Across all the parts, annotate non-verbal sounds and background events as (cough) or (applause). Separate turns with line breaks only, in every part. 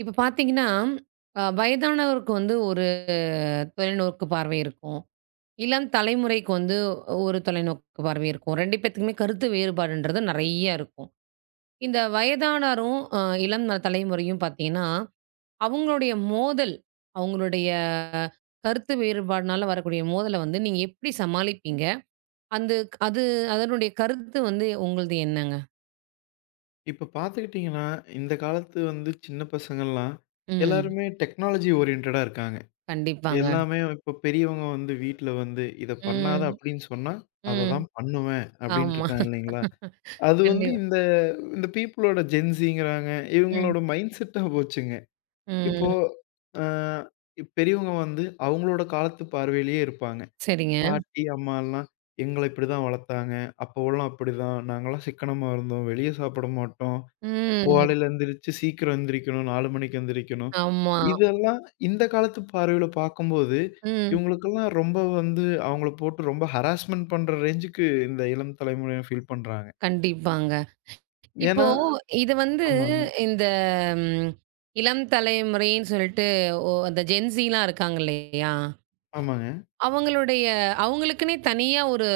இப்ப பார்த்தீங்கன்னா, வயதானவருக்கு வந்து ஒரு தொலைநோக்கு பார்வை இருக்கும். இளம் தலைமுறைக்கு வந்து ஒரு தொலைநோக்கு பார்வை இருக்கும். 2 பேத்துக்குமே கருத்து வேறுபாடுன்றது நெறைய இருக்கும். இந்த வயதானாரும், இளம் தலைமுறையும் பார்த்தீங்கன்னா, அவங்களுடைய மோதல், அவங்களுடைய கருத்து வேறுபாடுனால வரக்கூடிய மோதல வந்து நீங்க எப்படி சமாளிப்பீங்க? அந்த அது அதனுடைய கருத்து வந்து உங்களது என்னங்க?
இப்ப பார்த்துக்கிட்டீங்கன்னா, இந்த காலத்து வந்து சின்ன பசங்கள்லாம்
ம்.
எல்லாருமே டெக்னாலஜி ஓரியன்டடா இருக்காங்க.
கண்டிப்பாங்க.
எல்லாமே இப்ப பெரியவங்க வந்து வீட்ல வந்து, "இத பண்ணாத"
ம்.
அப்படின்னு சொன்னா, "அத
ம்.
தான் பண்ணுவேன்" அப்படின்ட்டு
ஆமா.
இருக்காங்க இல்லைங்களா? அது வந்து
கண்டிப்பா.
இந்த இந்த பீப்பிளோட ஜென்ஸிங்கிறாங்க.
ம்.
இவங்களோட மைண்ட் செட்டா போச்சுங்க. இப்போ
ம்.
அ பெரியவங்க வந்து அவங்களோட காலத்து பார்வையிலேயே இருப்பாங்க.
சரிங்க.
பாட்டி, அம்மாலாம் எங்கள இப்படிதான் வளர்த்தாங்க. அப்போலாம் அப்படிதான். நாங்கலாம் சிக்கனமா இருந்தோம். வெளிய சாப்பிட மாட்டோம்.
ம்.
காலையில எந்திரிச்சு சீக்கிரம் எந்திரிக்கணும். 4 மணிக்கு எந்திரிக்கணும்.
ஆமா.
இதெல்லாம் இந்த காலத்து பார்வையில பார்க்கும்போது,
ம்.
இவங்களுக்கெல்லாம் ரொம்ப வந்து அவங்கள போட்டு ரொம்ப ஹராஸ்மென்ட் பண்ற ரேஞ்சுக்கு இந்த இளம் தலைமுறையினர் ஃபீல் பண்றாங்க.
கண்டிப்பாங்க. இப்போ
ஏன்னா
இது வந்து
ஆமாங்க,
இந்த ம் இளம் தலைமுறைன்னு சொல்லிட்டு ஓ அந்த ஜென்ஸிலாம் இருக்காங்க இல்லையா?
ஆமாங்க,
அவங்களுடைய அவங்களுக்குன்னே தனியா ஒரு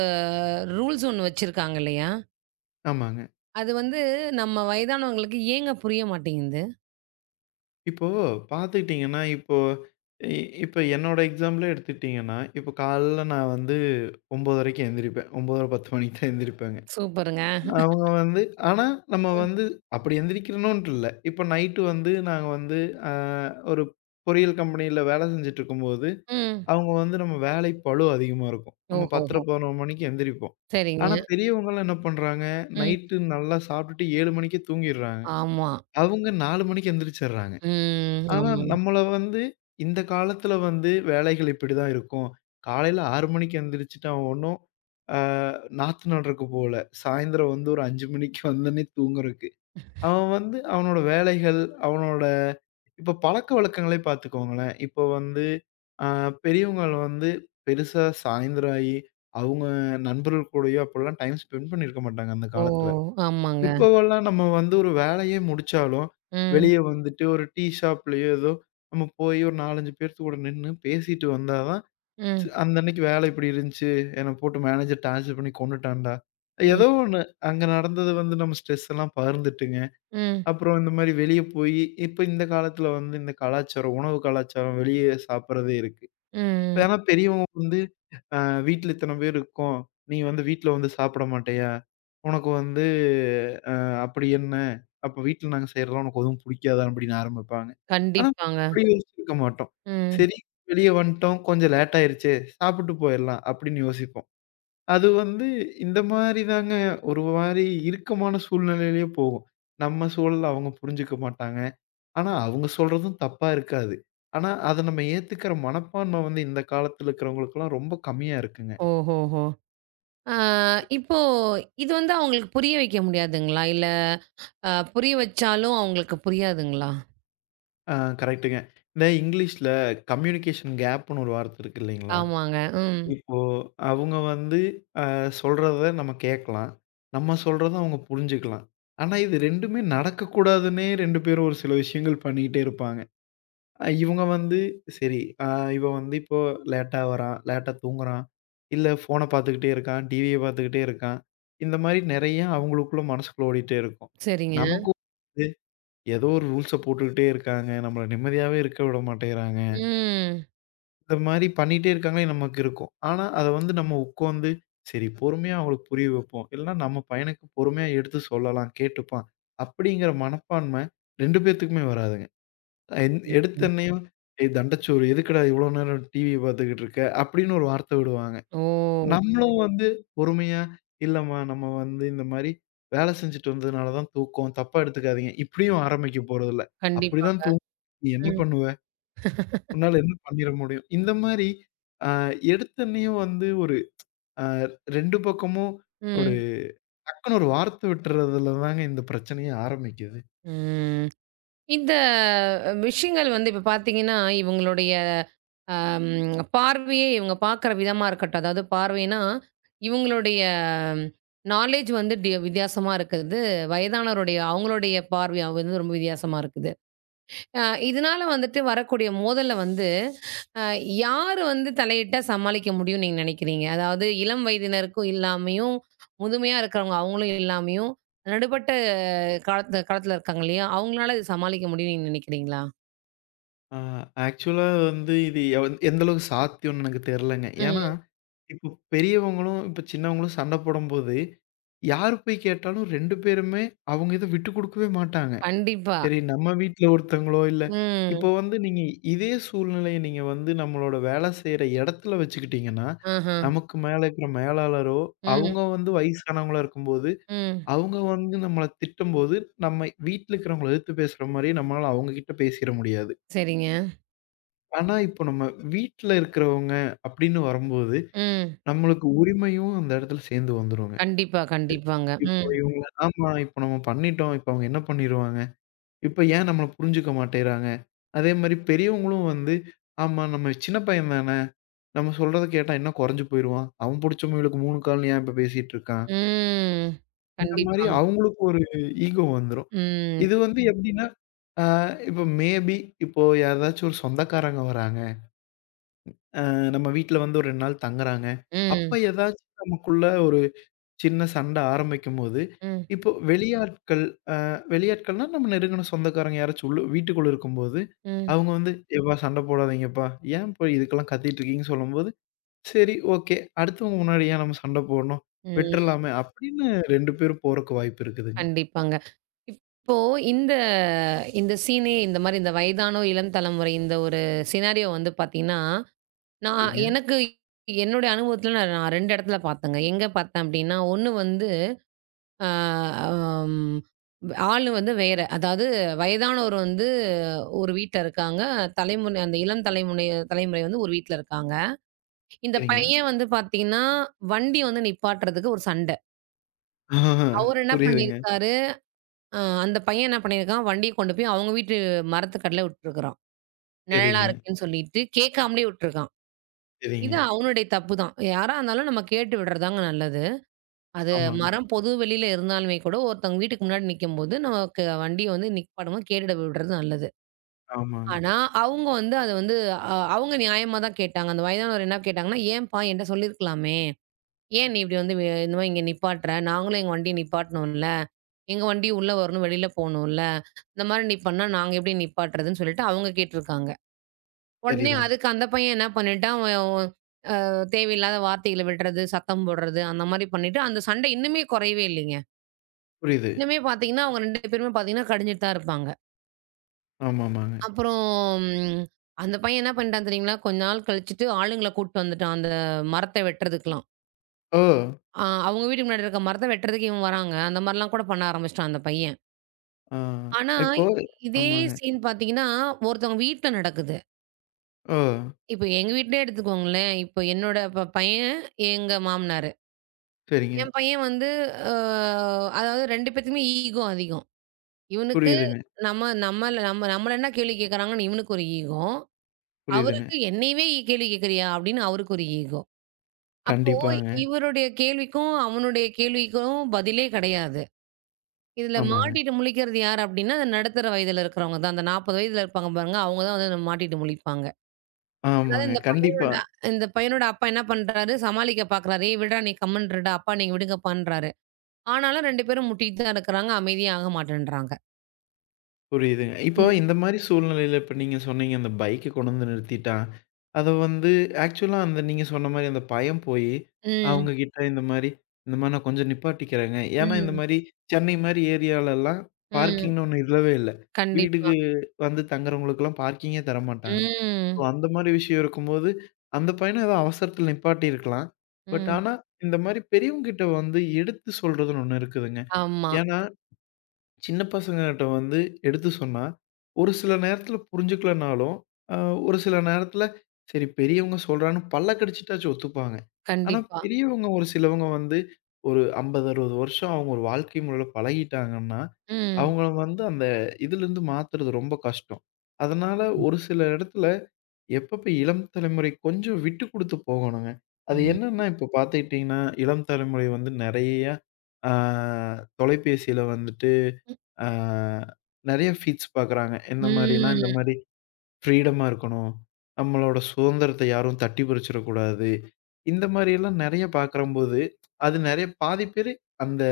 ரூல்ஸ் ஒண்ணு வச்சிருக்காங்க இல்லையா?
ஆமாங்க.
அது வந்து நம்ம வயதானவங்களுக்கு ஏங்க புரிய மாட்டேங்குது?
இப்போ பார்த்துக்கிட்டீங்கன்னா, இப்போ இ இப்ப என்னோட எக்ஸாம்பிளே எடுத்துக்கிட்டீங்கன்னா, இப்போ காலைல நான் வந்து 9:30க்கு எந்திரிப்பேன். 9:10 மணிக்கு தான் எந்திரிப்பேங்க.
சூப்பருங்க.
அவங்க வந்து ஆனா நம்ம
ம்.
வந்து அப்படி எந்திரிக்கணுன்ட்டு இல்ல. இப்ப நைட்டு வந்து நாங்க வந்து அ ஒரு பொறியியல் கம்பெனியில வேல செஞ்சுட்டுருக்கும்போது,
ம்.
அவங்க வந்து நம்ம வேலை பளு அதிகமா இருக்கும். நம்ம 10:00,
ஓஹோஹோ!
11 மணிக்கு எந்திரிப்போம்.
சரிங்க.
ஆனா பெரியவங்கலாம் என்ன பண்றாங்க,
ம்.
நைட்டு நல்லா சாப்பிட்டுட்டு 7 மணிக்கே தூங்கிடுறாங்க.
ஆமா.
அவங்க 4 மணிக்கு எந்திரிச்சிடுறாங்க.
ம்.
ஆனா,
ஆமாங்க.
நம்மள வந்து இந்த காலத்துல வந்து வேலைகள் இப்படிதான் இருக்கும். காலையில 6 மணிக்கு எந்திரிச்சுட்டு அவன் ஒண்ணும் அ நாத்து நடுறக்கு போல. சாயந்திரம் வந்து ஒரு 5 மணிக்கு வந்தோனே தூங்குறக்கு. அவன் வந்து அவனோட வேலைகள், அவனோட இப்ப பழக்கவழக்கங்களே பார்த்துக்கோங்களேன். இப்ப வந்து அ பெரியவங்க வந்து பெருசா சாயந்திரம் ஆயி, அவங்க நண்பர்கள் கூடயோ அப்போலாம் டைம் ஸ்பெண்ட் பண்ணியிருக்க மாட்டாங்க அந்த
ஓ!
காலத்துல.
ஆமாங்க.
இப்போவெல்லாம் நம்ம வந்து ஒரு வேலையே முடிச்சாலும்,
ம்.
வெளிய வந்துட்டு ஒரு டீ ஷாப்லயோ ஏதோ நம்ம போய் ஒரு 4, 5 பேர்த்து கூட நின்னு பேசிட்டு வந்தா தான், "ச்ச
ம்.
அந்த அன்னைக்கு வேலை இப்படி இருந்துச்சு. என்ன போட்டு மேனேஜர் டார்ச்சர் பண்ணி கொன்னுட்டான்டா."
ம்.
ஏதோ ஒண்ணு அங்க நடந்தது வந்து நம்ம ஸ்ட்ரெஸ் எல்லாம் பகிர்ந்துட்டுங்க.
ம்.
அப்புறம் இந்த மாரி வெளிய போயி இப்ப இந்த காலத்துல வந்து இந்த கலாச்சாரம், உணவு கலாச்சாரம் வெளிய சாப்பிடுறதே இருக்கு. இப்ப
ம்.
ஆனா பெரியவங்க வந்து அ வீட்ல இத்தன பேர் இருக்கோம். நீ வந்து வீட்ல வந்து சாப்பிட மாட்டயா? உனக்கு வந்து அ அப்படி என்ன? அப்ப வீட்ல நாங்க செய்றதெல்லாம் உனக்கு எதுவும் புடிக்காதா? அப்படின்னு ஆரம்பிப்பாங்க. ஆனா
கண்டிப்பாங்க.
அப்படி யோசிச்சிருக்க மாட்டோம்.
ம்.
சரி வெளிய வந்துட்டோம். கொஞ்சம் லேட் ஆயிருச்சே. சாப்பிட்டு போயிரலாம் அப்படின்னு யோசிப்போம். அது வந்து இந்த மாரி தாங்க ஒரு மாரி இறுக்கமான சூழ்நிலையிலயே போகும். நம்ம சூழல அவங்க புரிஞ்சுக்க மாட்டாங்க. ஆனா அவங்க சொல்றதும் தப்பா இருக்காது. ஆனா அத நம்ம ஏத்துக்கிற மனப்பான்மை வந்து இந்த காலத்துல இருக்கிறவங்களுக்கெல்லாம் ரொம்ப கம்மியா இருக்குங்க.
ஓஹோஹோ! ஆ, இப்போ இது வந்து அவங்களுக்கு புரிய வைக்க முடியாதுங்களா? இல்ல புரிய வச்சாலும் அவங்களுக்கு புரியாதுங்களா?
ஆ கரெக்ட்டுங்க. இந்த இங்கிலீஷ்ல கம்யூனிகேஷன் கேப்ன்னு ஒரு வார்த்தை இருக்கு இல்லைங்களா?
ஆமாங்க. ம்.
இப்போ அவங்க வந்து அ சொல்றத நம்ம கேட்கலாம். நம்ம சொல்றத அவங்க புரிஞ்சுக்கலாம். ஆனா, இது 2மே நடக்கக்கூடாதுன்னே 2 பேரும் ஒரு சில விஷயங்கள் பண்ணிக்கிட்டே இருப்பாங்க. இவங்க வந்து சரி அ இவன் வந்து இப்போ லேட்டா வரான், லேட்டா தூங்குறான், இல்ல ஃபோன பார்த்துக்கிட்டே இருக்கான், டிவிய பார்த்துக்கிட்டே இருக்கான். இந்த மாரி நெறைய அவங்களுக்குள்ள மனசுக்குள்ள ஓடிட்டே இருக்கும்.
சரிங்க.
நமக்கும் ஏதோ ஒரு ரூல்ஸ போட்டுக்கிட்டே இருக்காங்க. நம்மள நிம்மதியாவே இருக்க விட மாட்டேங்கிறாங்க.
ம்.
இந்த மாரி பண்ணிட்டே இருக்காங்களே நமக்கு இருக்கும். ஆனா, அத வந்து நம்ம உட்காந்து, சரி பொறுமையா அவங்களுக்கு புரிய வைப்போம். இல்லன்னா நம்ம பையனுக்கு பொறுமையா எடுத்து சொல்லலாம், கேட்டுப்பான். அப்படிங்கிற மனப்பான்மை 2 பேத்துக்குமே வராதுங்க. என்
ம்.
எடுத்தோனையும், "ஏய் தண்டச்சோறு எதுக்குடா இவ்வளோ நேரம் டிவி பார்த்துக்கிட்டு இருக்க?" அப்படின்னு ஒரு வார்த்தை விடுவாங்க.
ஓ!
நம்மளும் வந்து பொறுமையா, "இல்லம்மா, நம்ம வந்து இந்த மாரி வேலை செஞ்சுட்டு வந்ததுனால தான் தூக்கம். தப்பா எடுத்துக்காதீங்க." இப்படியும் ஆரம்பிக்க போறதில்ல.
கண்டிப்பாங்க.
"அப்படிதான் தூங் நீ என்ன
ம்.
பண்ணுவ? உன்னால என்ன பண்ணிற முடியும்?" இந்த மாரி அ எடுத்தோனயும் வந்து ஒரு அ 2 பக்கமும் ஒரு
ம்.
டக்குனு ஒரு வார்த்தை விட்டுறதுல தாங்க இந்த பிரச்சனையே ஆரம்பிக்குது.
ம். இந்த விஷயங்கள் வந்து இப்ப பார்த்தீங்கன்னா, இவங்களுடைய அம் பார்வையே இவங்க பார்க்குற விதமா இருக்கட்டும். அதாவது பார்வைன்னா, இவங்களுடைய நாலேட்ஜ் வந்து டி வித்தியாசமா இருக்குது. வயதானவருடைய அவங்களுடைய பார்வை வந்து ரொம்ப வித்தியாசமா இருக்குது. அ இதனால வந்துட்டு வரக்கூடிய மோதல்ல வந்து, அ யாரு வந்து தலையிட்டா சமாளிக்க முடியும்னு நீங்க நினைக்கிறீங்க? அதாவது இளம் வயதினருக்கும் இல்லாமையும், முதுமையா இருக்கிறவங்க அவங்களும் இல்லாமையும், நடுப்பட்ட காலத்துல இருக்காங்க இல்லையா? அவங்களால இது சமாளிக்க முடியும்னு நீங்க நினைக்கிறீங்களா?
ஆ ஆக்சுவலா வந்து இது எந்த அளவுக்கு சாத்தியம்னு எனக்கு தெரியலங்க. ஏன்னா,
ம்.
இப்போ பெரியவங்களும், இப்போ சின்னவங்களும் சண்டை போடும்போது, யாரு போய் கேட்டாலும் 2 பேருமே அவங்க இத விட்டு குடுக்கவே மாட்டாங்க.
கண்டிப்பா.
சரி நம்ம வீட்ல ஒருத்தவங்களோ, இல்ல
ம்.
இப்போ வந்து நீங்க இதே சூழ்நிலைய நீங்க வந்து நம்மளோட வேலை செய்ற இடத்துல வச்சுக்கிட்டீங்கன்னா,
ஆஹ.
நமக்கு மேல இருக்கிற மேலாளரோ,
ம்.
அவங்க வந்து வயசானவங்களா இருக்கும்போது,
ம்.
அவங்க வந்து நம்மள திட்டும்போது, நம்ம வீட்ல இருக்கிறவங்கள எதிர்த்து பேசுற மாரி நம்மளால அவங்க கிட்ட பேசிற முடியாது.
சரிங்க.
ஆனா, இப்போ நம்ம வீட்ல இருக்கிறவங்க அப்படின்னு வரும்போது,
ம்.
நம்மளுக்கு உரிமையும் அந்த இடத்துல சேர்ந்து வந்துருங்க.
கண்டிப்பா, கண்டிப்பாங்க.
இப்போ
ம்.
இவங்கள ஆமா. இப்போ நம்ம பண்ணிட்டோம். இப்போ அவங்க என்ன பண்ணிருவாங்க? இப்போ ஏன் நம்மள புரிஞ்சுக்க மாட்டேங்கிறாங்க? அதே மாரி பெரியவங்களும் வந்து, ஆமா நம்ம சின்ன பையன் தானே. நம்ம சொல்றத கேட்டா என்ன குறைஞ்சு போயிருவான்? அவன் புடிச்சவன் இவளுக்கு 3 கால்னு ஏன் இப்ப பேசிட்டு இருக்கான்?
ம்.
இந்த மாரி
கண்டிப்பாங்க.
அவங்களுக்கு ஒரு ஈகோ வந்துரும்.
ம்.
இது வந்து எப்படின்னா, அ இப்போ மேபி இப்போ யாராச்சும் ஒரு சொந்தக்காரங்க வராங்க. அ நம்ம வீட்ல வந்து ஒரு 2 நாள் தங்குறாங்க.
ம்.
அப்ப ஏதாச்சும் நமக்குள்ள ஒரு சின்ன சண்டை ஆரம்பிக்கும்போது,
ம்.
இப்போ வெளியாட்கள் வெளியாட்கள்னா நம்ம நெருங்குன சொந்தக்காரங்க யாராச்சும் உள்ள வீட்டுக்குள்ள இருக்கும்போது,
ம்.
அவங்க வந்து "எப்பா சண்டை போடாதீங்கப்பா. ஏன் போய் இதுக்கெல்லாம் கத்திட்டு இருக்கீங்கன்னு" சொல்லும்போது, சரி ஓகே. அடுத்தவங்க முன்னாடி ஏன் நம்ம சண்டை போடணும்?
ம்.
விட்டுறலாமே அப்படின்னு 2 பேரும் போறக்கு வாய்ப்பு இருக்குதுங்க.
கண்டிப்பாங்க. இப்போ இந்த இந்த சீனே இந்த மாரி இந்த வயதானோர், இளம் தலைமுறை இந்த ஒரு சினாரியோ வந்து பார்த்தீங்கன்னா, நான்
சரிங்க,
எனக்கு என்னுடைய அனுபவத்தில நான் 2 இடத்துல பார்த்தேங்க. எங்க பார்த்தேன் அப்டின்னா, 1 வந்து ஆ, அம், ஆளு வந்து வேற. அதாவது வயதானவர் வந்து ஒரு வீட்ல இருக்காங்க. தலைமுறை அந்த இளம் தலைமுனை தலைமுறை வந்து ஒரு வீட்ல இருக்காங்க. இந்த
சரிங்க.
பையன் வந்து பார்த்தீங்கன்னா, வண்டி வந்து நிப்பாட்டுறதுக்கு ஒரு சண்ட.
ஆஹா,
அவரு என்ன
புரியுதுங்க.
பண்ணியிருக்காரு, அ அந்த பையன் என்ன பண்ணியிருக்கான், வண்டிய கொண்டு போய் அவங்க வீட்டு மரத்துக்கடியில விட்டுருக்கான். நிழலா
சரிங்க,
இருக்குன்னு சொல்லிட்டு கேட்காமலே விட்டுருக்கான். இது
சரிங்க.
அவனுடைய தப்பு தான். யாரா இருந்தாலும் நம்ம கேட்டு விடுறது தாங்க நல்லது. அது
ஆமாங்க,
மரம் பொது வெளியில இருந்தாலுமே கூட, ஒருத்தவங்க வீட்டுக்கு முன்னாடி நிக்கும்போது, நமக்கு வண்டிய வந்து நிப்பாட்டமா கேட்டுட்டு விடுறது நல்லது.
ஆமாங்க.
ஆனா, அவங்க வந்து அத வந்து அவங்க நியாயமா தான் கேட்டாங்க. அந்த வயதானவர் என்ன கேட்டாங்கன்னா, "ஏன்பா என்ட்ட சொல்லியிருக்கலாமே! ஏன் நீ இப்படி வந்து இந்த மாரி இங்க நிப்பாட்டுற? நாங்களும் எங்க வண்டிய நிப்பாட்டணும்ல. எங்க வண்டி உள்ள வரணும், வெளியில போணும்ல. இந்த மாரி நீ பண்ணா நாங்க எப்படி நிப்பாட்டுறதுன்னு?" சொல்லிட்டு அவங்க கேட்டுருக்காங்க. உடனே
சரிதான்.
அதுக்கு அந்த பையன் என்ன பண்ணிட்டான், அவன் அவன் தேவையில்லாத வார்த்தைகள விடுறது, சத்தம் போடுறது அந்த மாரி பண்ணிட்டு, அந்த சண்டை இன்னுமே குறையவே இல்லைங்க.
புரியுது.
இன்னுமே பார்த்தீங்கன்னா, அவங்க 2 பேருமே பார்த்தீங்கன்னா, கடிஞ்சுட்டு தான் இருப்பாங்க.
ஆமாமாங்க.
அப்புறம் ம் அந்த பையன் என்ன பண்ணிட்டான் தெரியுங்களா? கொஞ்ச நாள் கழிச்சுட்டு ஆளுங்கள கூட்டு வந்துட்டான். அந்த மரத்த வெட்டுறதுக்கலாம்.
ஓ!
அ அவங்க வீட்டுக்கு முன்னாடி இருக்க மரத்த வெட்டுறதுக்கு இவன் வராங்க. அந்த மாரிலாம் கூட பண்ண ஆரம்பிச்சுட்டான் அந்த பையன்.
ஆ.
ஆனா,
இப்போ
இதே
ஆமாங்க.
சீன் பார்த்தீங்கன்னா, ஒருத்தவங்க வீட்ல நடக்குது.
ஓ!
இப்ப எங்க வீட்லயே எடுத்துக்கோங்களேன். இப்ப என்னோட பையன், எங்க மாமனாரு.
சரிங்க.
என் பையன் வந்து அ அதாவது 2 பேத்துக்குமே ஈகோ அதிகம். இவனுக்கு
புரியுதுங்க,
நம்மள என்ன கேள்வி கேட்கறாங்கன்னு இவனுக்கு ஒரு ஈகோ.
புரியுதுங்க.
அவருக்கு என்னையவே கேள்வி கேட்குறியா? அப்படின்னு அவருக்கு ஒரு ஈகோ. அப்போ
கண்டிப்பாங்க.
இவருடைய கேள்விக்கும், அவனுடைய கேள்விக்கும் பதிலே கிடையாது. இதுல
ஆமாங்க.
மாட்டிட்டு முழிக்கிறது யாரு அப்படின்னா, அந்த நடுத்தர வயதுல இருக்கிறவங்க தான். அந்த 40 வயதுல இருப்பாங்க பாருங்க, அவங்க தான் வந்து மாட்டிட்டு முழிப்பாங்க. அதாவது
ஆமாங்க.
இந்த
கண்டிப்பா.
பையனோட இந்த பையனோட அப்பா என்ன பண்றாரு, சமாளிக்க பார்க்குறாரு. "ஏய் விடுடா நீ கம்முனு இருடா, அப்பா நீங்க விடுங்கப்பான்றாரு." ஆனாலும் 2 பேரும் முட்டிட்டு தான் இருக்கிறாங்க. அமைதியே ஆக மாட்டேன்றாங்க.
புரியுதுங்க. இப்போ
ம்.
இந்த மாரி சூழ்நிலையில இப்ப நீங்க சொன்னீங்க, அந்த பைக்க கொண்டு வந்து நிறுத்திட்டான். அத வந்து ஆக்சுவலா அந்த நீங்க சொன்ன மாரி அந்த பயம் போயி,
ம்.
அவங்க கிட்ட இந்த மாரி, இந்த மாரி நான் கொஞ்சம் நிப்பாட்டிக்கிறேங்க. ஏன்னா இந்த
ம்.
மாரி சென்னை மாரி ஏரியாலலாம்
ம்.
பார்க்கிங்ன்னு ஒண்ணு இல்லவே இல்ல.
கண்டிப்பா.
வீடுக்கு வந்து தங்குறவங்களுக்கெல்லாம் பார்க்கிங்கே தரமாட்டாங்க. ஓ!
ம்.
அந்த மாரி விஷயம் இருக்கும்போது, அந்த பையன ஏதோ அவசரத்துல நிப்பாட்டியிருக்கலாம். பட்
ம்.
ஆனா, இந்த மாரி பெரியவங்ககிட்ட வந்து எடுத்து சொல்றதுன்னு ஒண்ணு இருக்குதுங்க.
ஆமா.
ஏன்னா, சின்ன பசங்ககிட்ட வந்து எடுத்து சொன்னா, ஒரு சில நேரத்துல புரிஞ்சுக்கலனாலும், அ ஒரு சில நேரத்துல சரி பெரியவங்க சொல்றான்னு பல்ல கடிச்சுட்டாச்சும் ஒத்துப்பாங்க. ஆனா,
கண்டிப்பா.
பெரியவங்க ஒரு சிலவங்க வந்து ஒரு 50, 60 வருஷம் அவங்க ஒரு வாழ்க்கை முறையில பழகிட்டாங்கன்னா,
ம்.
அவங்கள வந்து அந்த இதுலருந்து மாத்துறது ரொம்ப கஷ்டம். அதனால ஒரு சில இடத்துல எப்பப்ப இளம் தலைமுறை கொஞ்சம் விட்டு குடுத்து போகணுங்க. அது
ம்.
என்னன்னா, இப்போ பார்த்துக்கிட்டீங்கன்னா, இளம் தலைமுறை வந்து நெறைய ஆ தொலைபேசியில வந்துட்டு ஆ நெறைய ஃபீட்ஸ் பார்க்குறாங்க. எந்த மாரின்னா, இந்த
ம்.
மாரி ஃப்ரீடமா இருக்கணும். நம்மளோட சுதந்திரத்த யாரும் தட்டி பறிச்சிடக்கூடாது. இந்த மாரியெல்லாம் நெறைய பார்க்குறம்போது, அது நெறைய பாதி பேரு அந்த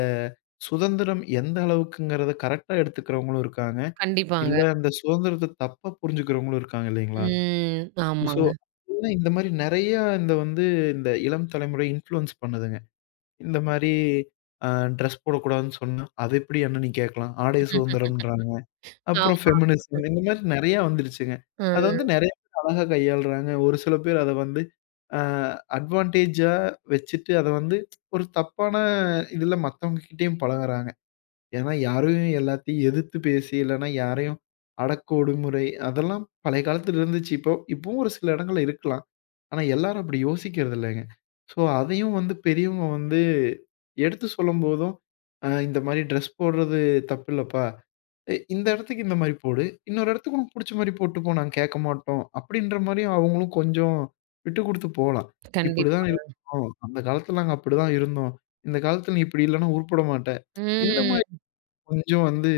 சுதந்திரம் எந்த அளவுக்குங்கிறத கரெக்ட்டா எடுத்துக்கிறவங்களும் இருக்காங்க.
கண்டிப்பாங்க.
இல்ல அந்த சுதந்திரத்த தப்பா புரிஞ்சுக்கிறவங்களும் இருக்காங்க இல்லைங்களா?
ம்.
சோ,
ஆமாங்க.
இந்த மாரி நெறையா இந்த வந்து இந்த இளம் தலைமுறை இன்ஃப்ளூயன்ஸ் பண்ணுதுங்க. இந்த மாரி அ ட்ரெஸ் போடக்கூடாதுன்னு சொன்னா, "அது எப்படி அண்ணன் நீ கேட்கலாம்? ஆடை சுதந்திரம்ன்றாங்க." அப்புறம்
ஆமா.
ஃபெமினிசம் இந்த மாரி நெறையா வந்துருச்சுங்க. அத
ம்.
வந்து நெறைய பேர் அழகா கையாளுறாங்க. ஒரு சில பேர் அத வந்து அ அட்வான்டேஜா வச்சுட்டு அத வந்து ஒரு தப்பான இதுல மத்தவங்ககிட்டயும் பழகுறாங்க. ஏன்னா, யாரையும் எல்லாத்தையும் எதிர்த்து பேசி இல்லன்னா யாரையும் அடக்க ஒடுமுறை அதெல்லாம் பழைய காலத்துல இருந்துச்சு. இப்போ இப்பவும் ஒரு சில இடங்கள்ல இருக்கலாம். ஆனா எல்லாரும் அப்படி யோசிக்கிறது இல்லைங்க. ஸோ, அதையும் வந்து பெரியவங்க வந்து எடுத்து சொல்லும்போதும், இந்த மாரி ட்ரெஸ் போடுறது தப்பில்லப்பா. இந்த இடத்துக்கு இந்த மாரி போடு. இன்னொரு இடத்துக்கு உனக்கு புடிச்ச மாரி போட்டுப்போ. நாங்க கேட்க மாட்டோம். அப்படின்ற மாரி அவங்களும் கொஞ்சம் விட்டு குடுத்து போலாம்.
கண்டிப்பா.
இப்படிதான் இருக்கணும். அந்த காலத்துல நாங்க அப்படிதான் இருந்தோம். இந்த காலத்துல நீ இப்படி இல்லன்னா உருப்பட மாட்ட. இந்த மாரி
ம்.
கொஞ்சம் வந்து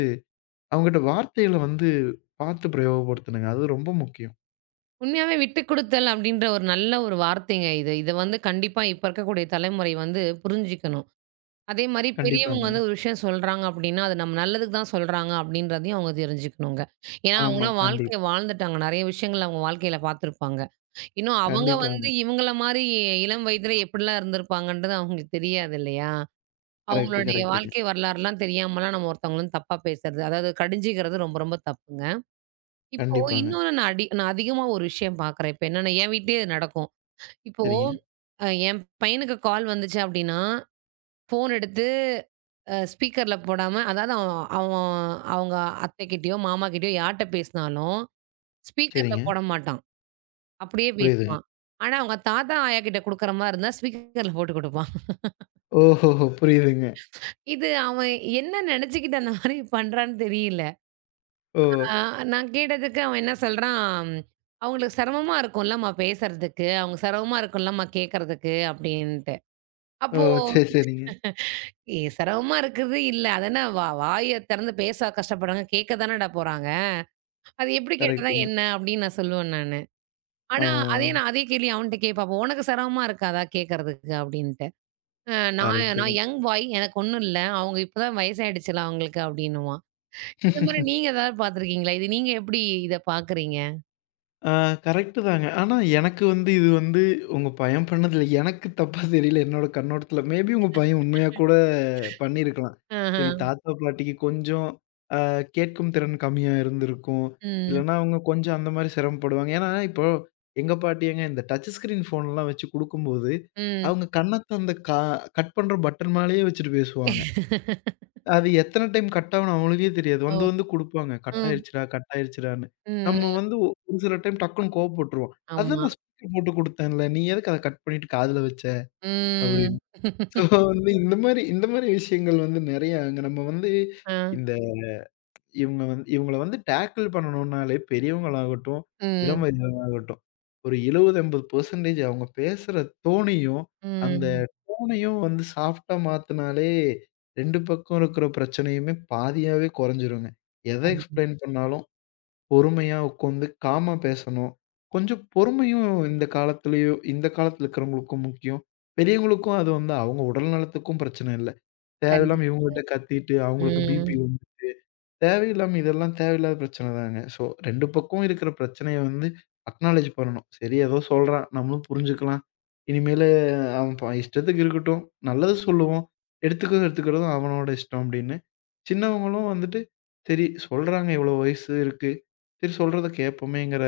அவங்ககிட்ட வார்த்தைகள வந்து பார்த்து பிரயோகப்படுத்தணுங்க. அது ரொம்ப முக்கியம்.
உண்மையாவே விட்டு குடுத்தல் அப்படின்ற ஒரு நல்ல ஒரு வார்த்தைங்க இது. இத வந்து கண்டிப்பா இப்ப இருக்கக்கூடிய தலைமுறை வந்து புரிஞ்சுக்கணும். அதே மாரி பெரியவங்க
கண்டிப்பாங்க.
வந்து ஒரு விஷயம் சொல்றாங்க அப்படின்னா, அது நம்ம நல்லதுக்கு தான் சொல்றாங்க அப்படின்றதையும் அவங்க தெரிஞ்சுக்கணுங்க. ஏன்னா
ஆமா.
அவங்கலாம் வாழ்க்கைய
கண்டிப்பா.
வாழ்ந்துட்டாங்க. நெறைய விஷயங்கள் அவங்க வாழ்க்கையில பார்த்துருப்பாங்க. இன்னும் அவங்க வந்து
கண்டிப்பாங்க.
இவங்கள மாரி இளம் வயதில எப்படிலாம் இருந்திருப்பாங்கன்றது அவங்களுக்கு தெரியாது இல்லையா?
கரெக்ட்,
அவங்களுடைய
கரெக்ட்டுங்க.
வாழ்க்கை வரலாறுலாம் தெரியாமலாம் நம்ம ஒருத்தவங்களும் தப்பா பேசுறது. அதாவது கடிஞ்சிக்கிறது ரொம்ப ரொம்ப தப்புங்க. இப்போ
கண்டிப்பாங்க.
இன்னொன்னு நான் அதிகமா ஒரு விஷயம் பார்க்குறேன். இப்ப என்னன்னா, என் வீட்லயே இது நடக்கும். இப்போ
சரிங்க,
என் பையனுக்கு கால் வந்துச்சு அப்டின்னா, ஃபோன் எடுத்து ஸ்பீக்கர்ல போடாம அதாவது அவன் அவன் அவங்க அத்தைகிட்டயோ, மாமாகிட்டயோ யார்ட்ட பேசினாலும் ஸ்பீக்கர்ல
சரிங்க.
போட மாட்டான். அப்படியே
புரியுதுங்க.
பேசுவான். ஆனா, அவங்க தாத்தா, ஆயா கிட்ட குடுக்குற மாரி இருந்தா ஸ்பீக்கர்ல போட்டு குடுப்பான்.
ஓஹோஹோ! புரியுதுங்க.
இது அவன் என்ன நெனச்சுக்கிட்டு அந்த மாரி பண்றான்னு தெரியல.
ஓ!
ஆ நான் கேட்டதுக்கு அவன் என்ன சொல்றான், "அவங்களுக்கு சிரமமா இருக்கும்லம்மா பேசுறதுக்கு. அவங்க சிரமமா இருக்கும்லம்மா கேட்கறதுக்கு" அப்படின்ட்டு.
ஓ!
அப்போ
சரி, சரிங்க.
(laughs) ஏ சிரமமா இருக்குது இல்ல. அதென்ன வாய திறந்து பேச கஷ்டப்படுறாங்க. கேட்க தானடா போறாங்க. அது எப்படி கேட்டா
கரெக்ட்டுங்க.
என்ன அப்படின்னு நான் சொல்லுவேன் நானு.
ஆ
ஆனா அதே கேள்வி அவன்ட்ட கேட்பேன். அப்போ "உனக்கு சிரமமா இருக்காதா கேட்கறதுக்கு?" அப்படின்ட்டு. "நான்
கரெக்ட்டு
நான்
தான்.
Young boy. எனக்கு ஒண்ணும் இல்ல. அவங்க இப்பதான் வயசாயிடுச்சுல அவங்களுக்கு" அப்படின்னுவான். இந்த மாரி நீங்க ஏதாவது பார்த்துருக்கீங்களா? இது நீங்க எப்படி இத பார்க்குறீங்க?
ஆ கரெக்ட்டு தாங்க. ஆனா எனக்கு வந்து இது வந்து உங்க பையன் பண்ணதில எனக்கு தப்பா தெரியல என்னோட கண்ணோட்டத்தில. மேபி உங்க பையன் உண்மையா கூட பண்ணியிருக்கலாம்.
ஆஹ.
சரி தாத்தா, பாட்டிக்கு கொஞ்சம் அ கேட்கும் திறன் கம்மியா இருந்திருக்கும்.
ம்.
இல்லன்னா அவங்க கொஞ்சம் அந்த மாரி சிரமப்படுவாங்க. ஏன்னா, இப்போ எங்க பாட்டி ஏங்க இந்த டச் ஸ்கிரீன் ஃபோன்லாம் வச்சு குடுக்கும்போது,
ம்.
அவங்க கண்ணத்த அந்த கட் பண்ற பட்டன் மேலேயே வச்சுட்டு பேசுவாங்க. அது எத்தன டைம் கட் ஆகும்னு அவங்களுக்கே தெரியாது.
ஓ!
வந்து வந்து குடுப்பாங்க. கட்
ம்.
ஆயிருச்சுடா, கட் ஆயிருச்சுடான்னு. நம்ம
ம்.
வந்து ஒரு சில டைம் டக்குன்னு கோவப்பட்டுருவோம். அதான்
ஆமா.
நான் ஸ்பீக்கர் போட்டு குடுத்தேன்ல. நீ எதுக்கு அத கட் பண்ணிட்டு காதுல வச்ச?
ம்.
அப்படின்னு. ஸோ வந்து இந்த மாரி விஷயங்கள் வந்து நெறைய அங்க நம்ம வந்து
ஆ.
இந்த இவங்கள வந்து டேக்கிள் பண்ணணும்னாலே பெரியவங்களாகட்டும், இளம்
ம்.
வயதினராகட்டும், ஒரு 70, 80% அவங்க பேசுற தோணியும், அந்த
ம்.
டோனையும் வந்து சாஃப்ட்டா மாத்துனாலே 2 பக்கம் இருக்கிற பிரச்சனையுமே பாதியாவே குறைஞ்சிருங்க. எத
கண்டி
எக்ஸ்ப்ளைன் பண்ணாலும் பொறுமையா உட்காந்து காமா பேசணும். கொஞ்சம் பொறுமையும் இந்த காலத்துலயோ இந்த காலத்துல இருக்கிறவங்களுக்கும் முக்கியம். பெரியவங்களுக்கும் அது வந்து அவங்க உடல் நலத்துக்கும் பிரச்சனை இல்ல.
கண்டி
தேவையில்லாம இவங்ககிட்ட கத்திட்டு அவங்களுக்கு
ம்.
பிபி வந்து தேவையில்லாம இதெல்லாம் தேவையில்லாத பிரச்சனை தாங்க. ஸோ 2 பக்கம் இருக்கிற பிரச்சனைய வந்து அக்னாலஜ் பண்ணணும். சரி ஏதோ சொல்றான் நம்மளும் புரிஞ்சுக்கலாம். இனிமேலு அவன் இஷ்டத்துக்கு இருக்கட்டும். நல்லது சொல்லுவோம். எடுத்துக்கிறதும் எடுத்துக்கிறதும் அவனோட இஷ்டம் அப்படின்னு. சின்னவங்களும் வந்துட்டு, சரி சொல்றாங்க இவ்வளோ வயசு இருக்கு. சரி சொல்றத கேட்போமேங்கிற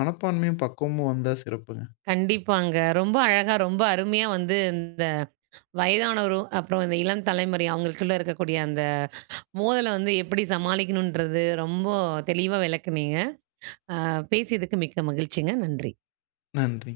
மனப்பான்மையும், பக்குவமும் வந்தா சிறப்புங்க.
கண்டிப்பாங்க. ரொம்ப அழகா, ரொம்ப அருமையா வந்து இந்த வயதானோரும், அப்புறம் இந்த இளம் தலைமுறை அவங்களுக்குள்ள இருக்கக்கூடிய அந்த மோதல வந்து எப்படி சமாளிக்கணுன்றது ரொம்ப தெளிவா விளக்குனீங்க. அ பேசியதுக்கு மிக்க மகிழ்ச்சிங்க. நன்றி.
நன்றி.